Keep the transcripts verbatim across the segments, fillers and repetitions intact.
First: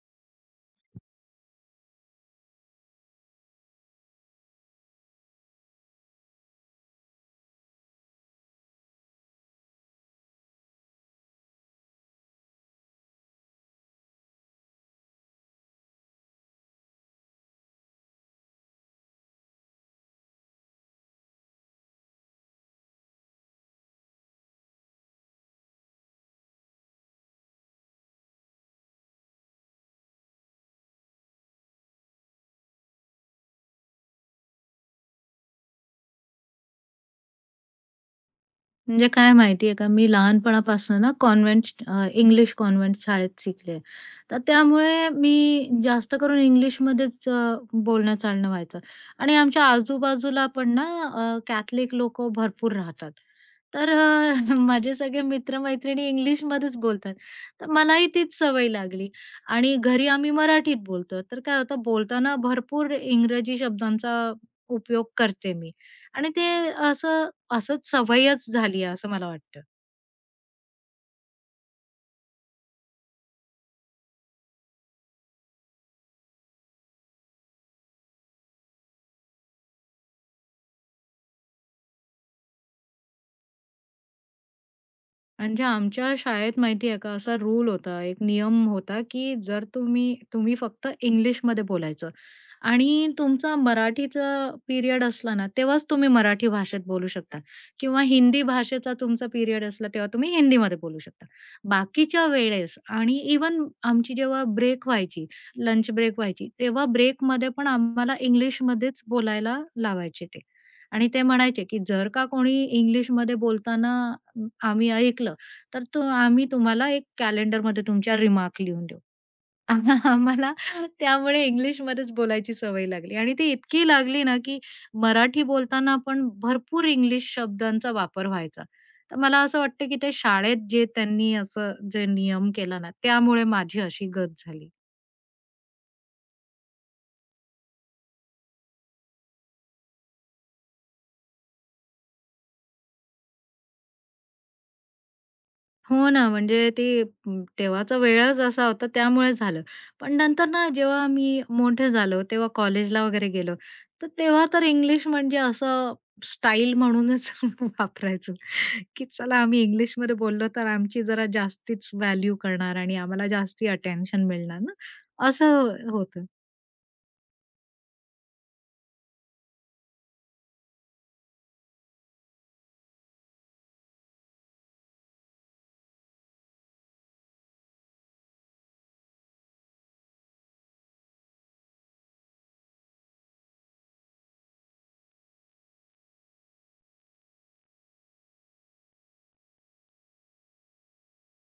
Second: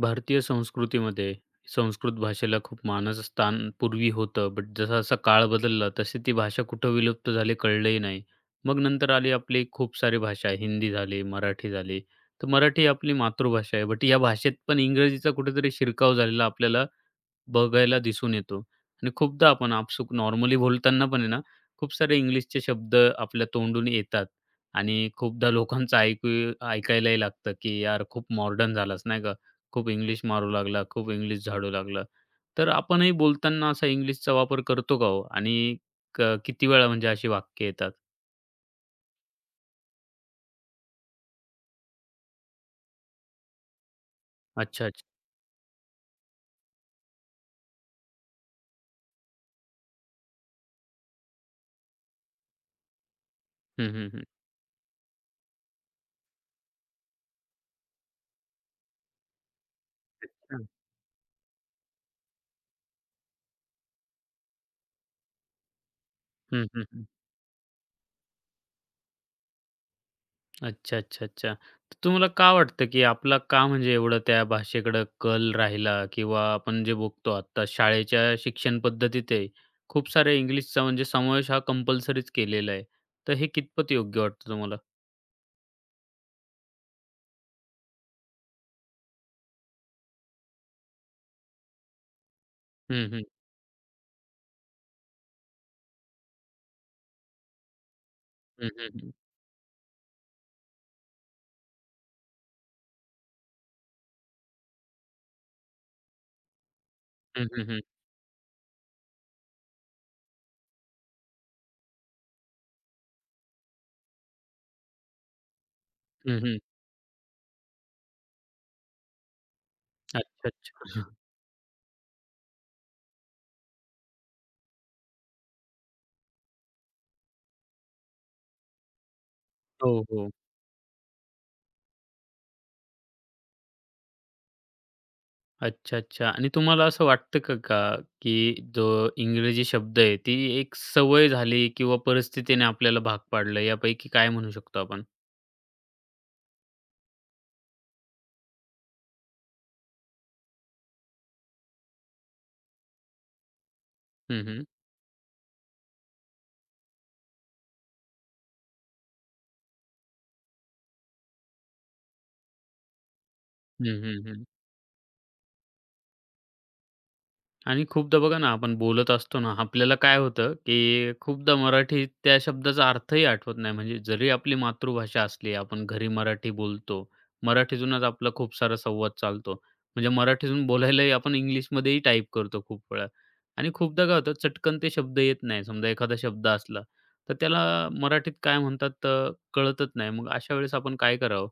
भारतीय संस्कृतीमध्ये संस्कृत भाषेला खूप मानाचं स्थान पूर्वी होतं. बट जसा-जसा काळ बदलला, तशी ती भाषा कुठं विलुप्त झाली कळलंही नाही. मग नंतर आली आपली खूप सारी भाषा हिंदी झाली, मराठी झाली. तर मराठी आपली मातृभाषा आहे. बट या भाषेत पण इंग्रजीचा कुठेतरी शिरकाव झालेला आपल्याला बघायला दिसून येतो आणि खूपदा आपण आपसूक नॉर्मली बोलताना पण आहे ना, खूप सारे इंग्लिशचे शब्द आपल्या तोंडून येतात आणि खूपदा लोकांचं ऐकू ऐकायलाही लागतं, की यार खूप मॉडर्न झालास नाही का? खूप इंग्लिश मारू लागला, खूप इंग्लिश झाडू लागला. तर आपणही बोलताना असा इंग्लिशचा वापर करतो का हो? आणि क किती वेळा म्हणजे अशी वाक्य येतात? म्हणजे काय माहिती का, मी लहानपणापासून ना कॉन्व्हेंट अ, इंग्लिश कॉन्व्हेंट शाळेत शिकले. तर अच्छा, अच्छा. त्यामुळे मी जास्त करून इंग्लिशमध्येच अ, बोलणं-चालणं व्हायचं आणि आमच्या आजूबाजूला पण ना अ, कॅथलिक लोकं भरपूर राहतात. हं, तर हं, हं. अ, माझे सगळे मित्र-मैत्रिणी इंग्लिशमध्येच बोलतात. तर मलाही तीच सवय लागली आणि घरी आम्ही अच्छा. मराठीत बोलतो. तर काय होतं बोलताना भरपूर इंग्रजी शब्दांचा उपयोग करते मी आणि ते हं, हं, हं. असं असंच सवयच झाली आहे असं मला वाटतं. अच्छा, अच्छा, अच्छा. तर तुम्हाला का वाटतं, की आपला का म्हणजे एवढं त्या भाषेकडं कल राहिला किंवा आपण जे बघतो आत्ता शाळेच्या शिक्षण पद्धतीत आहे, खूप सारे इंग्लिशचा म्हणजे समावेश हा कंपल्सरीच केलेला आहे. तर हे कितपत योग्य वाटतं तुम्हाला? म्हणजे आमच्या शाळेत माहिती आहे का असा रूल होता, एक नियम होता, की जर तुम्ही तुम्ही फक्त इंग्लिशमध्ये बोलायचं आणि हं, हं. तुमचा मराठीचा पिरियड असला ना, तेव्हाच तुम्ही मराठी भाषेत बोलू शकता किंवा हिंदी हं, हं, भाषेचा हं. तुमचा पिरियड असला, तेव्हा तुम्ही हिंदीमध्ये बोलू शकता. बाकीच्या वेळेस आणि इव्हन आमची जेव्हा ब्रेक व्हायची, लंच ब्रेक व्हायची, तेव्हा हं, ब्रेकमध्ये हं, पण हं. आम्हाला इंग्लिशमध्येच बोलायला लावायचे ते. आणि ते म्हणायचे, की जर का कोणी इंग्लिशमध्ये बोलताना अं, आम्ही ऐकलं, तर तो आम्ही हं, तुम्हाला एक कॅलेंडरमध्ये तुमच्या रिमार्क लिहून देऊ. अच्छा, आम्हाला अच्छा. त्यामुळे इंग्लिशमध्येच बोलायची सवय लागली आणि ती इतकी लागली ना, की मराठी बोलताना पण भरपूर इंग्लिश शब्दांचा वापर व्हायचा. तर मला असं वाटतं, हो, की ते हो. शाळेत जे त्यांनी असं जे नियम केला ना, त्यामुळे माझी अशी गत झाली. अच्छा, अच्छा. आणि तुम्हाला असं वाटतं का का, की जो इंग्रजी शब्द आहे, ती एक सवय झाली किंवा परिस्थितीने आपल्याला भाग पाडलं यापैकी काय म्हणू शकतो आपण? हो ना, म्हणजे ते म, तेव्हाचा वेळच असा होता त्यामुळे झालं. पण नंतर ना जेव्हा मी मोठे झालो, तेव्हा कॉलेजला वगैरे गेलो, तर हं, तेव्हा हं. तर इंग्लिश म्हणजे असं स्टाईल म्हणूनच वापरायचो, की चला आम्ही इंग्लिशमध्ये बोललो तर आमची जरा जास्तीच व्हॅल्यू करणार आणि आम्हाला जास्ती हं, हं, अटेन्शन हं. मिळणार ना, असं होतं. आणि खूपदा बघा ना, आपण बोलत असतो ना, आपल्याला काय होतं, की खूपदा मराठी त्या शब्दाचा अर्थही आठवत नाही. म्हणजे जरी आपली मातृभाषा असली, आपण घरी मराठी बोलतो. मराठीतूनच आपला खूप सारा संवाद चालतो. म्हणजे मराठीतून बोलायलाही आपण इंग्लिशमध्येही टाईप करतो खूप वेळा. आणि खूपदा काय होतं, चटकन ते शब्द येत नाही. समजा एखादा शब्द असला, तर त्याला मराठीत काय म्हणतात तर कळतच नाही. मग अशा वेळेस आपण काय करावं?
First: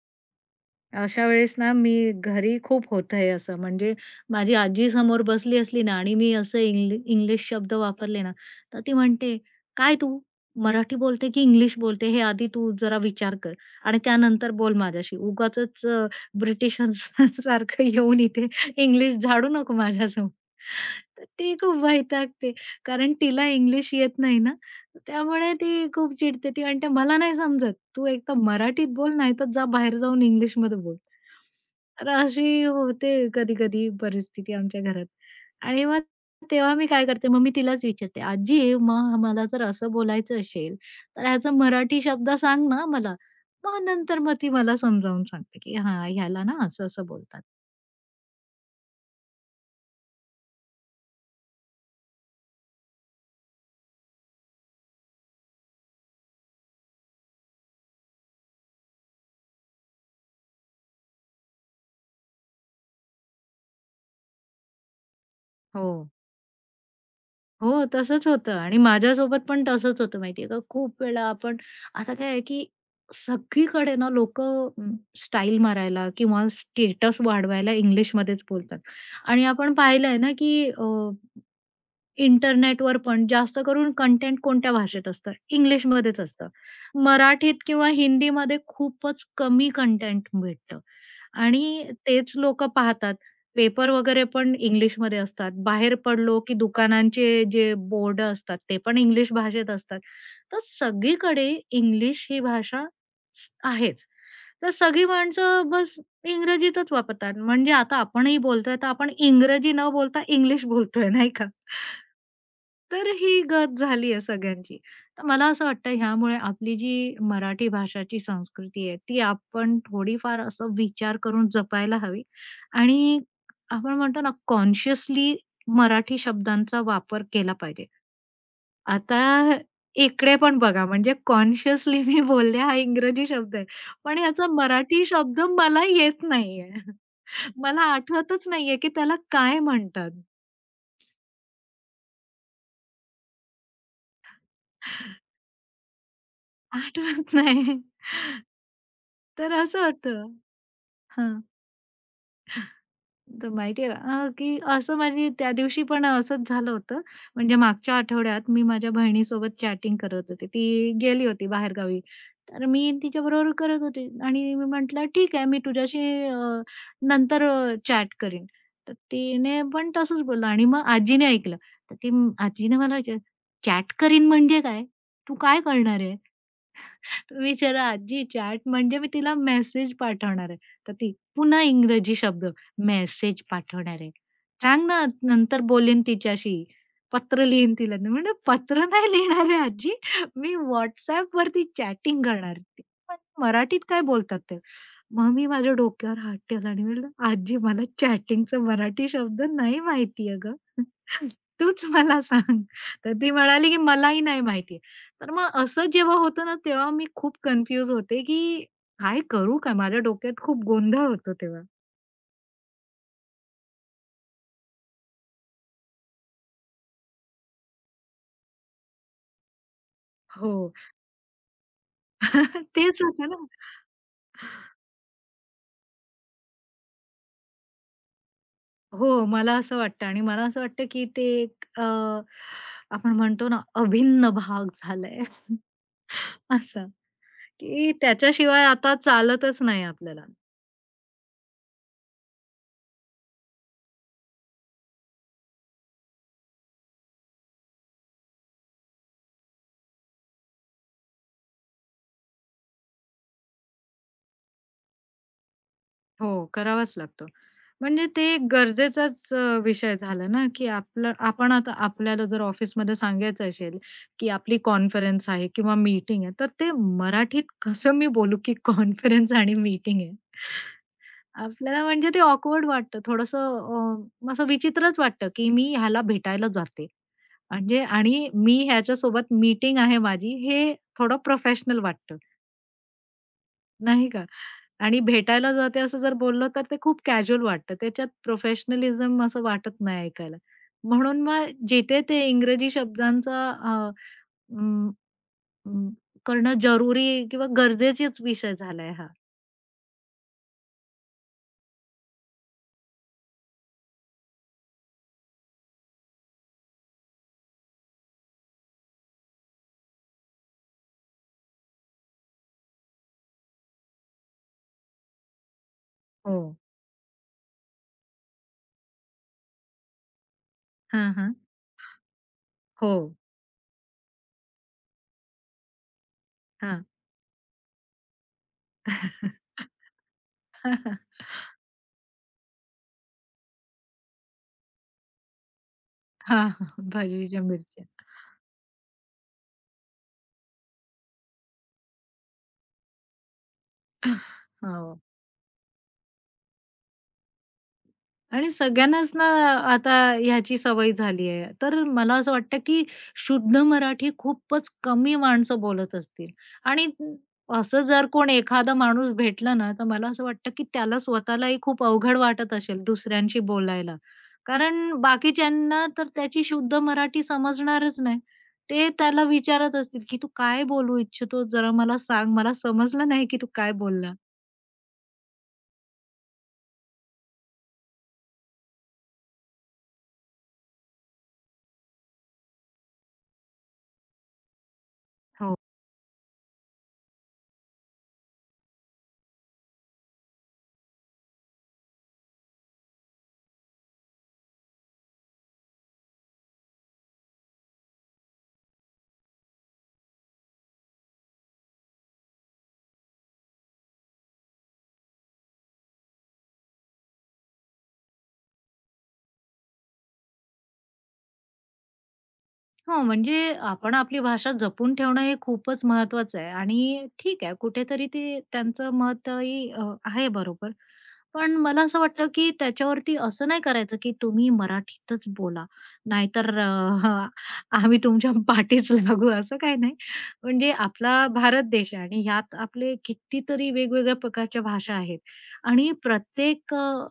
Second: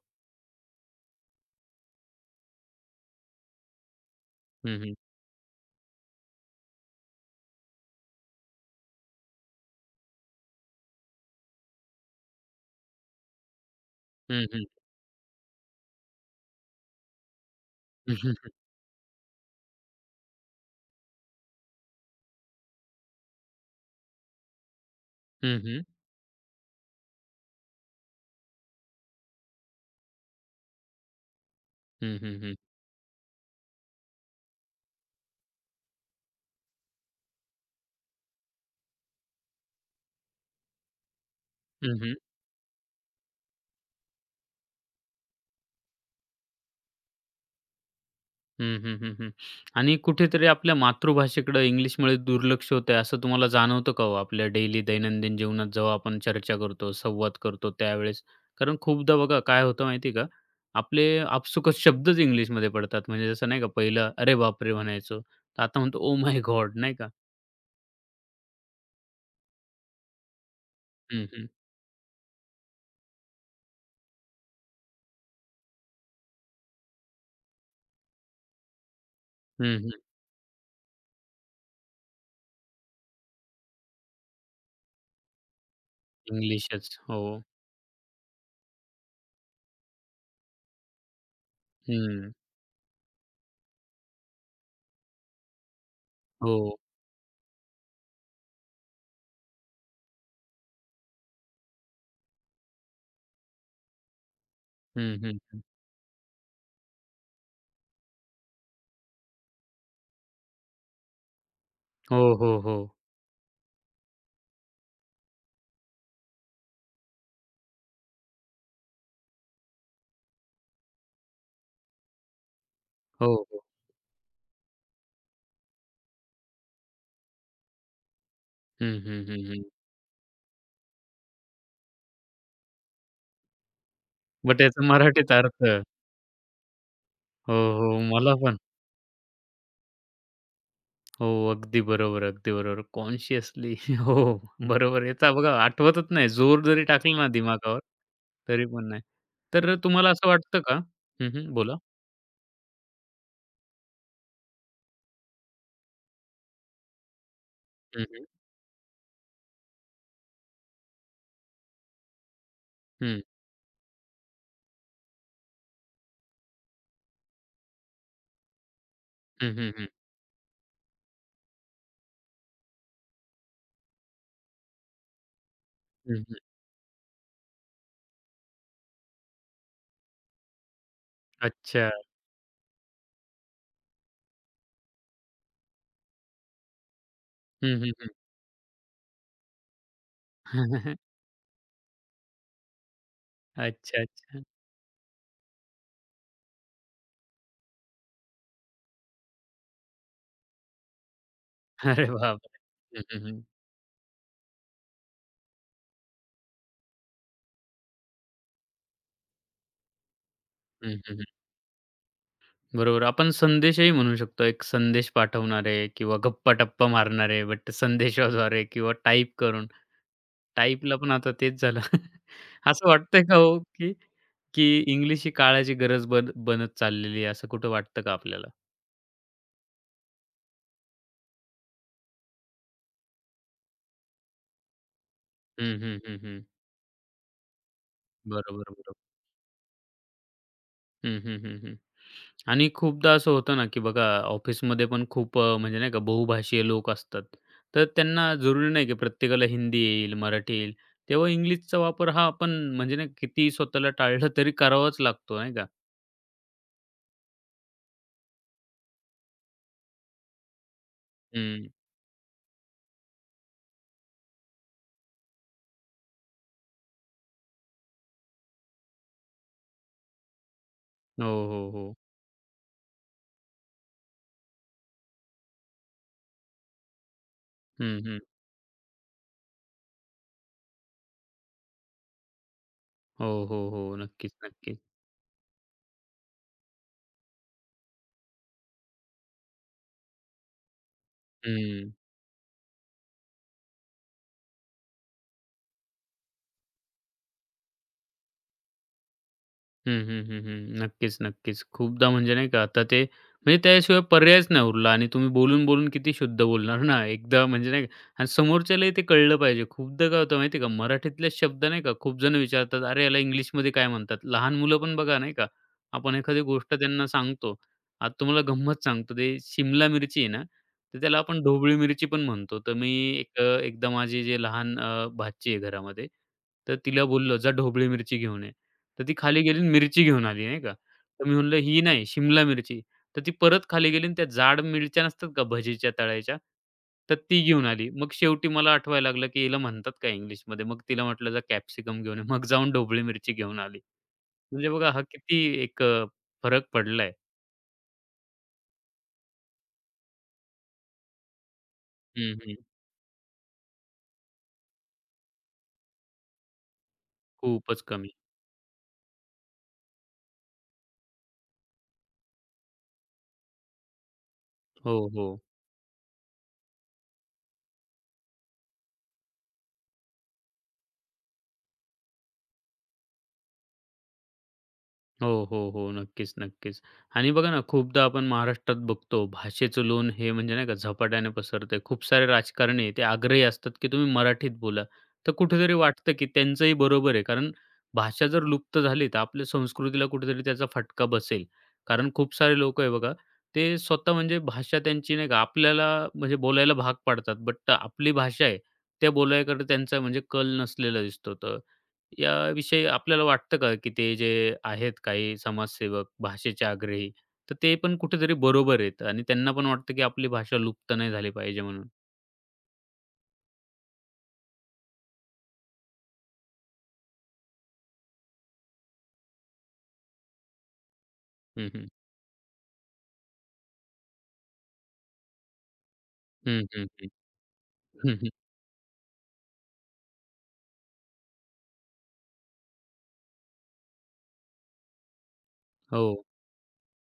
अशा वेळेस ना, मी घरी खूप होतं हे असं. म्हणजे माझी हं, आजी हं. समोर बसली असली ना आणि मी असं इंग्लि इंग्लिश शब्द वापरले ना, तर ती म्हणते, "काय तू मराठी बोलते की इंग्लिश बोलते? हे आधी तू जरा विचार कर आणि हं, त्यानंतर हं. बोल माझ्याशी. उगाचच अ, ब्रिटिशांसारखं येऊन इथे इंग्लिश झाडू नको माझ्यासमोर." तर ती खूप वैतागते. कारण तिला इंग्लिश येत नाही ना. त्यामुळे हं, हं. ती खूप चिडते ती म्हणते, "मला नाही समजत. तू एक तर मराठीत बोल, नाहीतर जा बाहेर जाऊन इंग्लिशमध्ये बोल." तर हं, हं. हं, अशी हं, होते कधी-कधी परिस्थिती आमच्या घरात. आणि मग तेव्हा मी काय करते, मग मी तिलाच विचारते, "आजी, मग मला जर असं बोलायचं असेल, तर ह्याचा मराठी शब्द सांग ना मला." मग नंतर मग ती मला समजावून सांगते, की "हां, ह्याला ना असं-असं बोलतात." हं, हं, हं, हं. आणि कुठेतरी आपल्या मातृभाषेकडं इंग्लिशमुळे दुर्लक्ष होतंय असं तुम्हाला जाणवतं का हो आपल्या डेली दैनंदिन जीवनात जेव्हा आपण चर्चा करतो, संवाद करतो त्यावेळेस? कारण खूपदा बघा काय होतं माहिती आहे का, आपले आपसुकच शब्दच इंग्लिशमध्ये पडतात. म्हणजे जसं नाही का पहिलं "अरे बापरे!" म्हणायचो. तर आता हो. म्हणतो "ओह माय गॉड!" नाही का? हो, तसंच होतं आणि माझ्यासोबत पण तसंच होतं माहितीये का, खूप वेळा हं, हं. आपण आता काय आहे, की सगळीकडे ना लोकं अ, स्टाईल मारायला किंवा स्टेटस वाढवायला इंग्लिशमध्येच बोलतात आणि आपण हं, हं. पाहिलंय ना, की इंटरनेटवर पण जास्त करून कंटेंट कोणत्या भाषेत असतं? इंग्लिशमध्येच असतं. इंग्लिशच. हो. मराठीत किंवा हिंदीमध्ये खूपच कमी कंटेंट भेटतं आणि हं. तेच लोकं पाहतात. पेपर वगैरे पण इंग्लिशमध्ये असतात. बाहेर पडलो की हो. दुकानांचे जे बोर्ड असतात, ते पण इंग्लिश भाषेत असतात. तर सगळीकडे इंग्लिश ही भाषा स आहेच. तर सगळी हं, हं, हं. माणसं बस इंग्रजीतच वापरतात. म्हणजे आता आपणही बोलतोय, तर आपण इंग्रजी न बोलता इंग्लिश बोलतोय, नाही का? हो, हो, हो. तर ही गत झाली आहे सगळ्यांची. तर मला असं वाटतं ह्यामुळे आपली जी मराठी भाषाची संस्कृती आहे, ती आपण थोडीफार असं विचार करून जपायला हवी आणि हो, हो. आपण म्हणतो ना कॉन्शियसली मराठी शब्दांचा वापर केला पाहिजे. हं, आता हं, हं, हं. इकडे पण बघा म्हणजे कॉन्शियसली मी बोलले हा इंग्रजी शब्द आहे, पण ह्याचा बट याचा मराठी मराठीत शब्द अर्थ मला येत नाहीये. हो, मला हो. मला आठवतच पण. नाहीये की त्याला काय म्हणतात? हो, अगदी बरोबर, अगदी बरोबर. कॉन्शियसली हो, बरोबर. याचा बघा आठवतच नाही. जोर जरी टाकला ना आठवत नाही. दिमागावर, तरी पण नाही. तर तर असं तुम्हाला होतं. असं वाटतं का हं, हां. हं. बोला. तर माहिती आहे अ, की असं माझी त्या दिवशी पण असंच झालं होतं. म्हणजे मागच्या हं, हं. आठवड्यात मी माझ्या बहिणीसोबत चॅटिंग करत होते. ती गेली होती बाहेरगावी. तर मी हं. तिच्याबरोबर करत होते आणि मी म्हटलं, "ठीक आहे, मी तुझ्याशी अ, नंतर अ, चॅट करीन." तर हं, तिने हं, हं. पण तसंच बोललं आणि मग आजीने ऐकलं. तर ती आजीने मला विचारलं, "चॅट करीन म्हणजे काय? तू काय करणार आहे?" हं, हं. विचारा आजी चॅट म्हणजे मी तिला मेसेज पाठवणार आहे. तर ती पुन्हा अच्छा. इंग्रजी शब्द मेसेज पाठवणार आहे. सांग ना नंतर बोलेन तिच्याशी. पत्र लिहीन हं, हं, तिला. हं. मी म्हणलं पत्र नाही लिहिणार आहे आजी. मी WhatsAppवरती चॅटिंग करणार. ते पण मराठीत अच्छा, काय बोलतात अच्छा. ते. मग मी माझ्या डोक्यावर हात ठेवला आणि म्हणलं, "आजी मला चॅटिंगचा मराठी शब्द नाही माहिती आहे तूच अरे मला बापरे! सांग." तर ती म्हणाली, की "मलाही नाही माहिती." तर मग असं जेव्हा होतं ना, तेव्हा मी खूप कन्फ्यूज होते, की काय करू काय? माझ्या डोक्यात खूप गोंधळ होतो तेव्हा. बरोबर. आपण संदेशही म्हणू शकतो. एक संदेश पाठवणारे किंवा गप्पा-टप्पा मारणारे, बट संदेशाद्वारे किंवा टाइप करून. हो, टाइपला पण आता तेच झालं. असं तेच वाटतंय होतं का ना. हो, की की इंग्लिश ही काळाची गरज बन बनत चाललेली आहे, असं कुठं वाटतं का आपल्याला? हो, मला असं वाटतं आणि मला असं वाटतं, की ते एक अ, आपण म्हणतो ना, अभिन्न भाग झालाय हं, हं, हं, हं. असा, की त्याच्याशिवाय बरोबर, आता बरोबर. चालतच नाही आपल्याला. हं, हं, हं, हं. आणि खूपदा असं होतं ना, की बघा ऑफिसमध्ये पण खूप अ, म्हणजे नाही का बहुभाषीय लोक असतात. तर त्यांना जरुरी नाही, की प्रत्येकाला हिंदी येईल, मराठी येईल. तेव्हा इंग्लिशचा वापर हा आपण म्हणजे ना कितीही स्वतःला टाळलं तरी करावाच लागतो नाही का? हो, करावाच लागतो. म्हणजे ते एक गरजेचाच अ, विषय झाला ना, की आपलं आपण हं. आता आपल्याला जर ऑफिसमध्ये सांगायचं असेल, की आपली कॉन्फरन्स आहे किंवा मीटिंग आहे, तर ते मराठीत कसं मी बोलू, की कॉन्फरन्स आणि मीटिंग आहे. हो, हो, आपल्याला हो. म्हणजे ते ऑकवर्ड वाटतं. थोडंसं अ, असं विचित्रच वाटतं, की मी ह्याला भेटायला जाते. म्हणजे हं, हं. आणि मी ह्याच्यासोबत मीटिंग आहे माझी, हे थोडं प्रोफेशनल वाटतं, हो, हो, हो. नाही का? नक्कीच, नक्कीच. आणि भेटायला जाते असं जर बोललो तर ते खूप कॅज्युअल वाटतं. त्याच्यात प्रोफेशनलिझम असं वाटत नाही ऐकायला. म्हणून मग हं. जिथे ते इंग्रजी शब्दांचा अ, अं, अं, करणं जरुरी किंवा गरजेचाच विषय झालाय हा. हं, हं, हं, हं. नक्कीच, नक्कीच. खूपदा म्हणजे नाही का आता ते म्हणजे त्याशिवाय पर्यायच नाही उरला आणि तुम्ही बोलून-बोलून किती शुद्ध बोलणार ना. एकदा म्हणजे नाही का आणि समोरच्यालाही ते कळलं पाहिजे. खूपदा काय होतं माहिती आहे का, मराठीतले शब्द नाही का खूप जण विचारतात, "अरे याला इंग्लिशमध्ये काय म्हणतात?" लहान मुलं पण बघा नाही का, आपण हो. एखादी गोष्ट त्यांना सांगतो. आता तुम्हाला गंमत सांगतो, ते शिमला मिरची आहे ना, तर हां, त्याला हां. आपण ढोबळी मिरची पण म्हणतो. तर मी हो. एक अ, एकदा माझी जे लहान अ, भाची आहे घरामध्ये, तर हां. तिला बोललो, "जा ढोबळी मिरची घेऊन ये." तर ती खाली गेली आणि मिरची घेऊन आली नाही का. तर मी म्हणलं ही नाही शिमला मिरची. तर ती परत खाली गेली आणि त्या जाड मिरच्या नसतात का भजीच्या तळायच्या, हां, हां. तर ती भाजीच्या घेऊन मिरच्या. आली. मग शेवटी मला आठवायला लागलं, की हिला म्हणतात काय इंग्लिशमध्ये? मग तिला म्हटलं जा कॅप्सिकम घेऊन ये. मग जाऊन ढोबळी मिरची घेऊन आली. म्हणजे बघा हो. हा किती एक अ, फरक पडलाय. आणि सगळ्यांनाच ना आता ह्याची सवय झाली आहे. तर मला असं हं, हं. वाटतं, की शुद्ध मराठी खूपच कमी माणसं बोलत असतील आणि खूपच असं जर कमी. कोण एखादा माणूस भेटला ना, तर मला असं वाटतं, की त्याला स्वतःलाही खूप अवघड वाटत असेल दुसऱ्यांशी बोलायला. कारण हो, हो. बाकीच्यांना तर त्याची शुद्ध मराठी समजणारच नाही. ते त्याला विचारत असतील, की "तू काय बोलू इच्छितो? जरा मला सांग. मला समजलं नाही, की तू काय बोलला?" हो, हो, हो. नक्कीच, नक्कीच. आणि बघा ना, खूपदा आपण महाराष्ट्रात बघतो भाषेचं लोण हे म्हणजे नाही का झपाट्याने पसरतंय. खूप सारे राजकारणी ते आग्रही असतात, की तुम्ही मराठीत बोला. तर हो. कुठेतरी वाटतं, की त्यांचंही बरोबर आहे. कारण भाषा जर लुप्त झाली, तर आपल्या संस्कृतीला कुठेतरी त्याचा फटका बसेल. कारण खूप सारे लोकं आहे बघा, ते स्वतः म्हणजे भाषा त्यांची नाही का आपल्याला म्हणजे बोलायला भाग पाडतात. बट आपली भाषा आहे, त्या बोलायकडे त्यांचा म्हणजे कल नसलेला दिसतो. तर याविषयी आपल्याला वाटतं का, की ते जे आहेत काही समाजसेवक, भाषेचे आग्रही, तर ते पण कुठेतरी बरोबर आहेत आणि त्यांना पण वाटतं, की आपली भाषा लुप्त नाही झाली पाहिजे म्हणून. हो, म्हणजे आपण आपली भाषा जपून ठेवणं हे खूपच महत्वाचं आहे आणि ठीक आहे, कुठेतरी ते त्यांचं मतही अ, आहे बरोबर. पण हं, मला हं. असं वाटतं, की त्याच्यावरती असं नाही करायचं, की तुम्ही मराठीतच बोला, नाहीतर हं, हं, हं. अ, आम्ही हं, तुमच्या पाठीच लागू असं काही नाही. म्हणजे आपला भारत देश आहे आणि ह्यात आपले कितीतरी वेगवेगळ्या प्रकारच्या भाषा आहेत आणि हो. प्रत्येक अ,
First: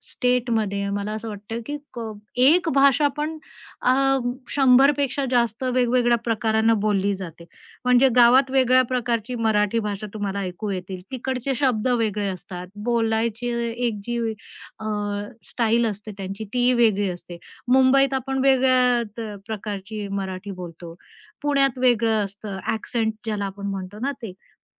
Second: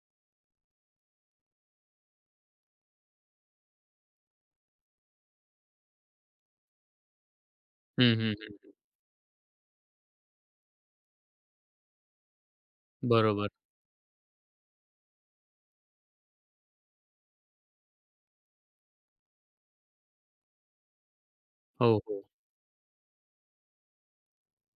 स्टेटमध्ये मला असं वाटतं, की क एक भाषा पण अ, शंभर पेक्षा जास्त वेगवेगळ्या प्रकारांना बोलली जाते. म्हणजे हं, हं, गावात हं. वेगळ्या प्रकारची मराठी भाषा तुम्हाला ऐकू येतील. तिकडचे शब्द वेगळे असतात. बरोबर. बोलायची एक जी अ, स्टाईल असते त्यांची ती वेगळी असते. मुंबईत आपण वेगळ्या त प्रकारची मराठी बोलतो. पुण्यात हो, हो. वेगळं असतं, ॲक्सेंट ज्याला आपण म्हणतो ना ते.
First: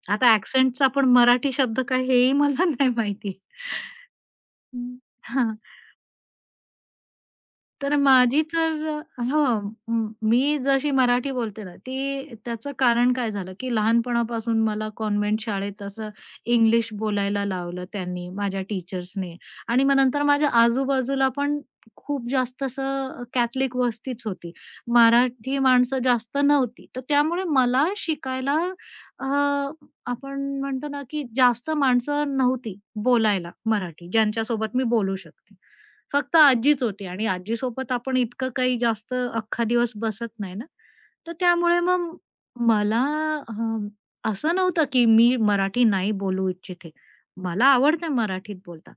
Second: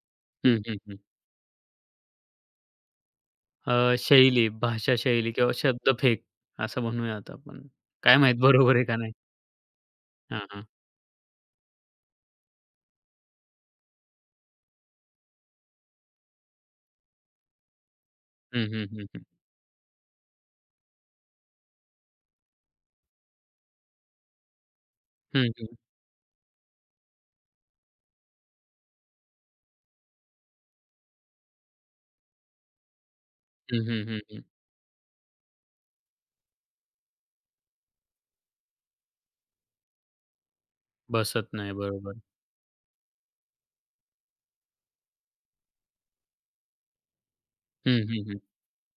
आता हं, हं, ॲक्सेंटचा हं. पण मराठी शब्द काय हेही मला नाही माहिती. अ, शैली, भाषा हं. शैली किंवा शब्दफेक असं म्हणूयात आपण. तर काय माहीत माझी बरोबर आहे तर का नाही? अ, म मी हां, हां. जशी मराठी बोलते ना, ती त्याचं कारण काय झालं, की लहानपणापासून मला कॉन्व्हेंट शाळेत असं इंग्लिश बोलायला लावलं त्यांनी, माझ्या हं, हं, हं, हं. टीचर्सनी आणि मग नंतर माझ्या आजूबाजूला पण खूप जास्त असं कॅथलिक वस्तीच होती. हं, मराठी हं. माणसं जास्त नव्हती. तर त्यामुळे मला शिकायला अ, आपण म्हणतो ना, की जास्त माणसं नव्हती बोलायला हं, मराठी, हं, हं, ज्यांच्यासोबत मी बोलू शकते. फक्त आजीच होती आणि आजीसोबत आपण इतकं काही जास्त अख्खा दिवस बसत नाही ना, तर बसत नाही. त्यामुळे मग बरोबर. मला अ, असं नव्हतं की मी मराठी नाही बोलू इच्छिते. मला हं, आवडते हं, मराठीत बोलता.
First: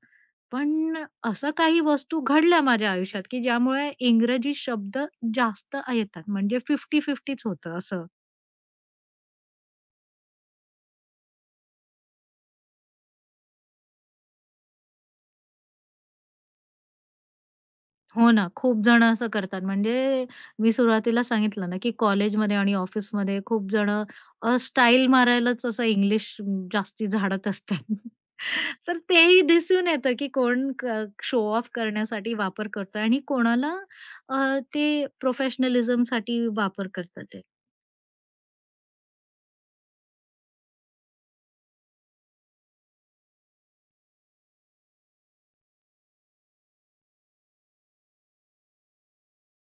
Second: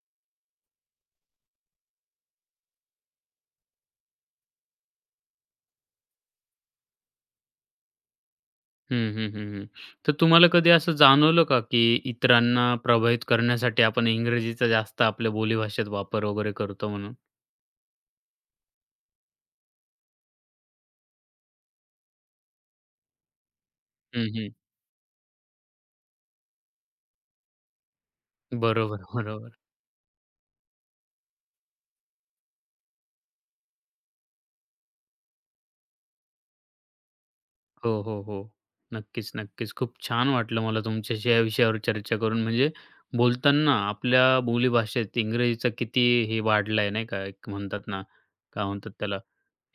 पण असं काही वस्तू घडल्या माझ्या आयुष्यात, की ज्यामुळे इंग्रजी शब्द जास्त येतात. म्हणजे पन्नास पन्नास-50च होतं असं. हं, हं, हं, हं. तर तुम्हाला कधी असं जाणवलं का, की इतरांना प्रभावित करण्यासाठी आपण इंग्रजीचा जास्त आपल्या बोलीभाषेत वापर वगैरे करतो म्हणून? हो ना, खूप जण असं करतात. म्हणजे मी सुरुवातीला सांगितलं ना, की कॉलेजमध्ये आणि ऑफिसमध्ये खूप जण हं, हं. अ, स्टाईल मारायलाच असं इंग्लिश जास्ती झाडत असतात. तर बरोबर, तेही बरोबर. दिसून येतं, की कोण क शो ऑफ करण्यासाठी वापर करतोय आणि कोणाला अ, ते प्रोफेशनलिझमसाठी वापर करतात ते. हो, हो, हो. नक्कीच, नक्कीच. खूप छान वाटलं मला तुमच्याशी या विषयावर चर्चा करून. म्हणजे बोलताना आपल्या बोलीभाषेत इंग्रजीचा किती हे वाढलाय नाही का, एक म्हणतात ना, काय म्हणतात त्याला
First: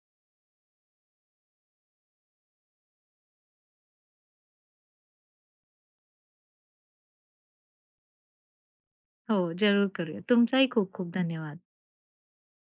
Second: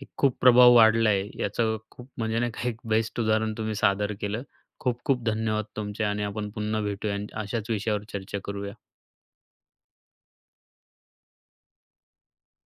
एक खूप प्रभाव वाढलाय. याचं खूप म्हणजे नाही का एक बेस्ट उदाहरण तुम्ही सादर केलं. खूप खूप धन्यवाद तुमचे आणि आपण पुन्हा भेटूया आणि अशाच विषयावर चर्चा करूया. हो, जरूर करूया. तुमचाही खूप खूप धन्यवाद.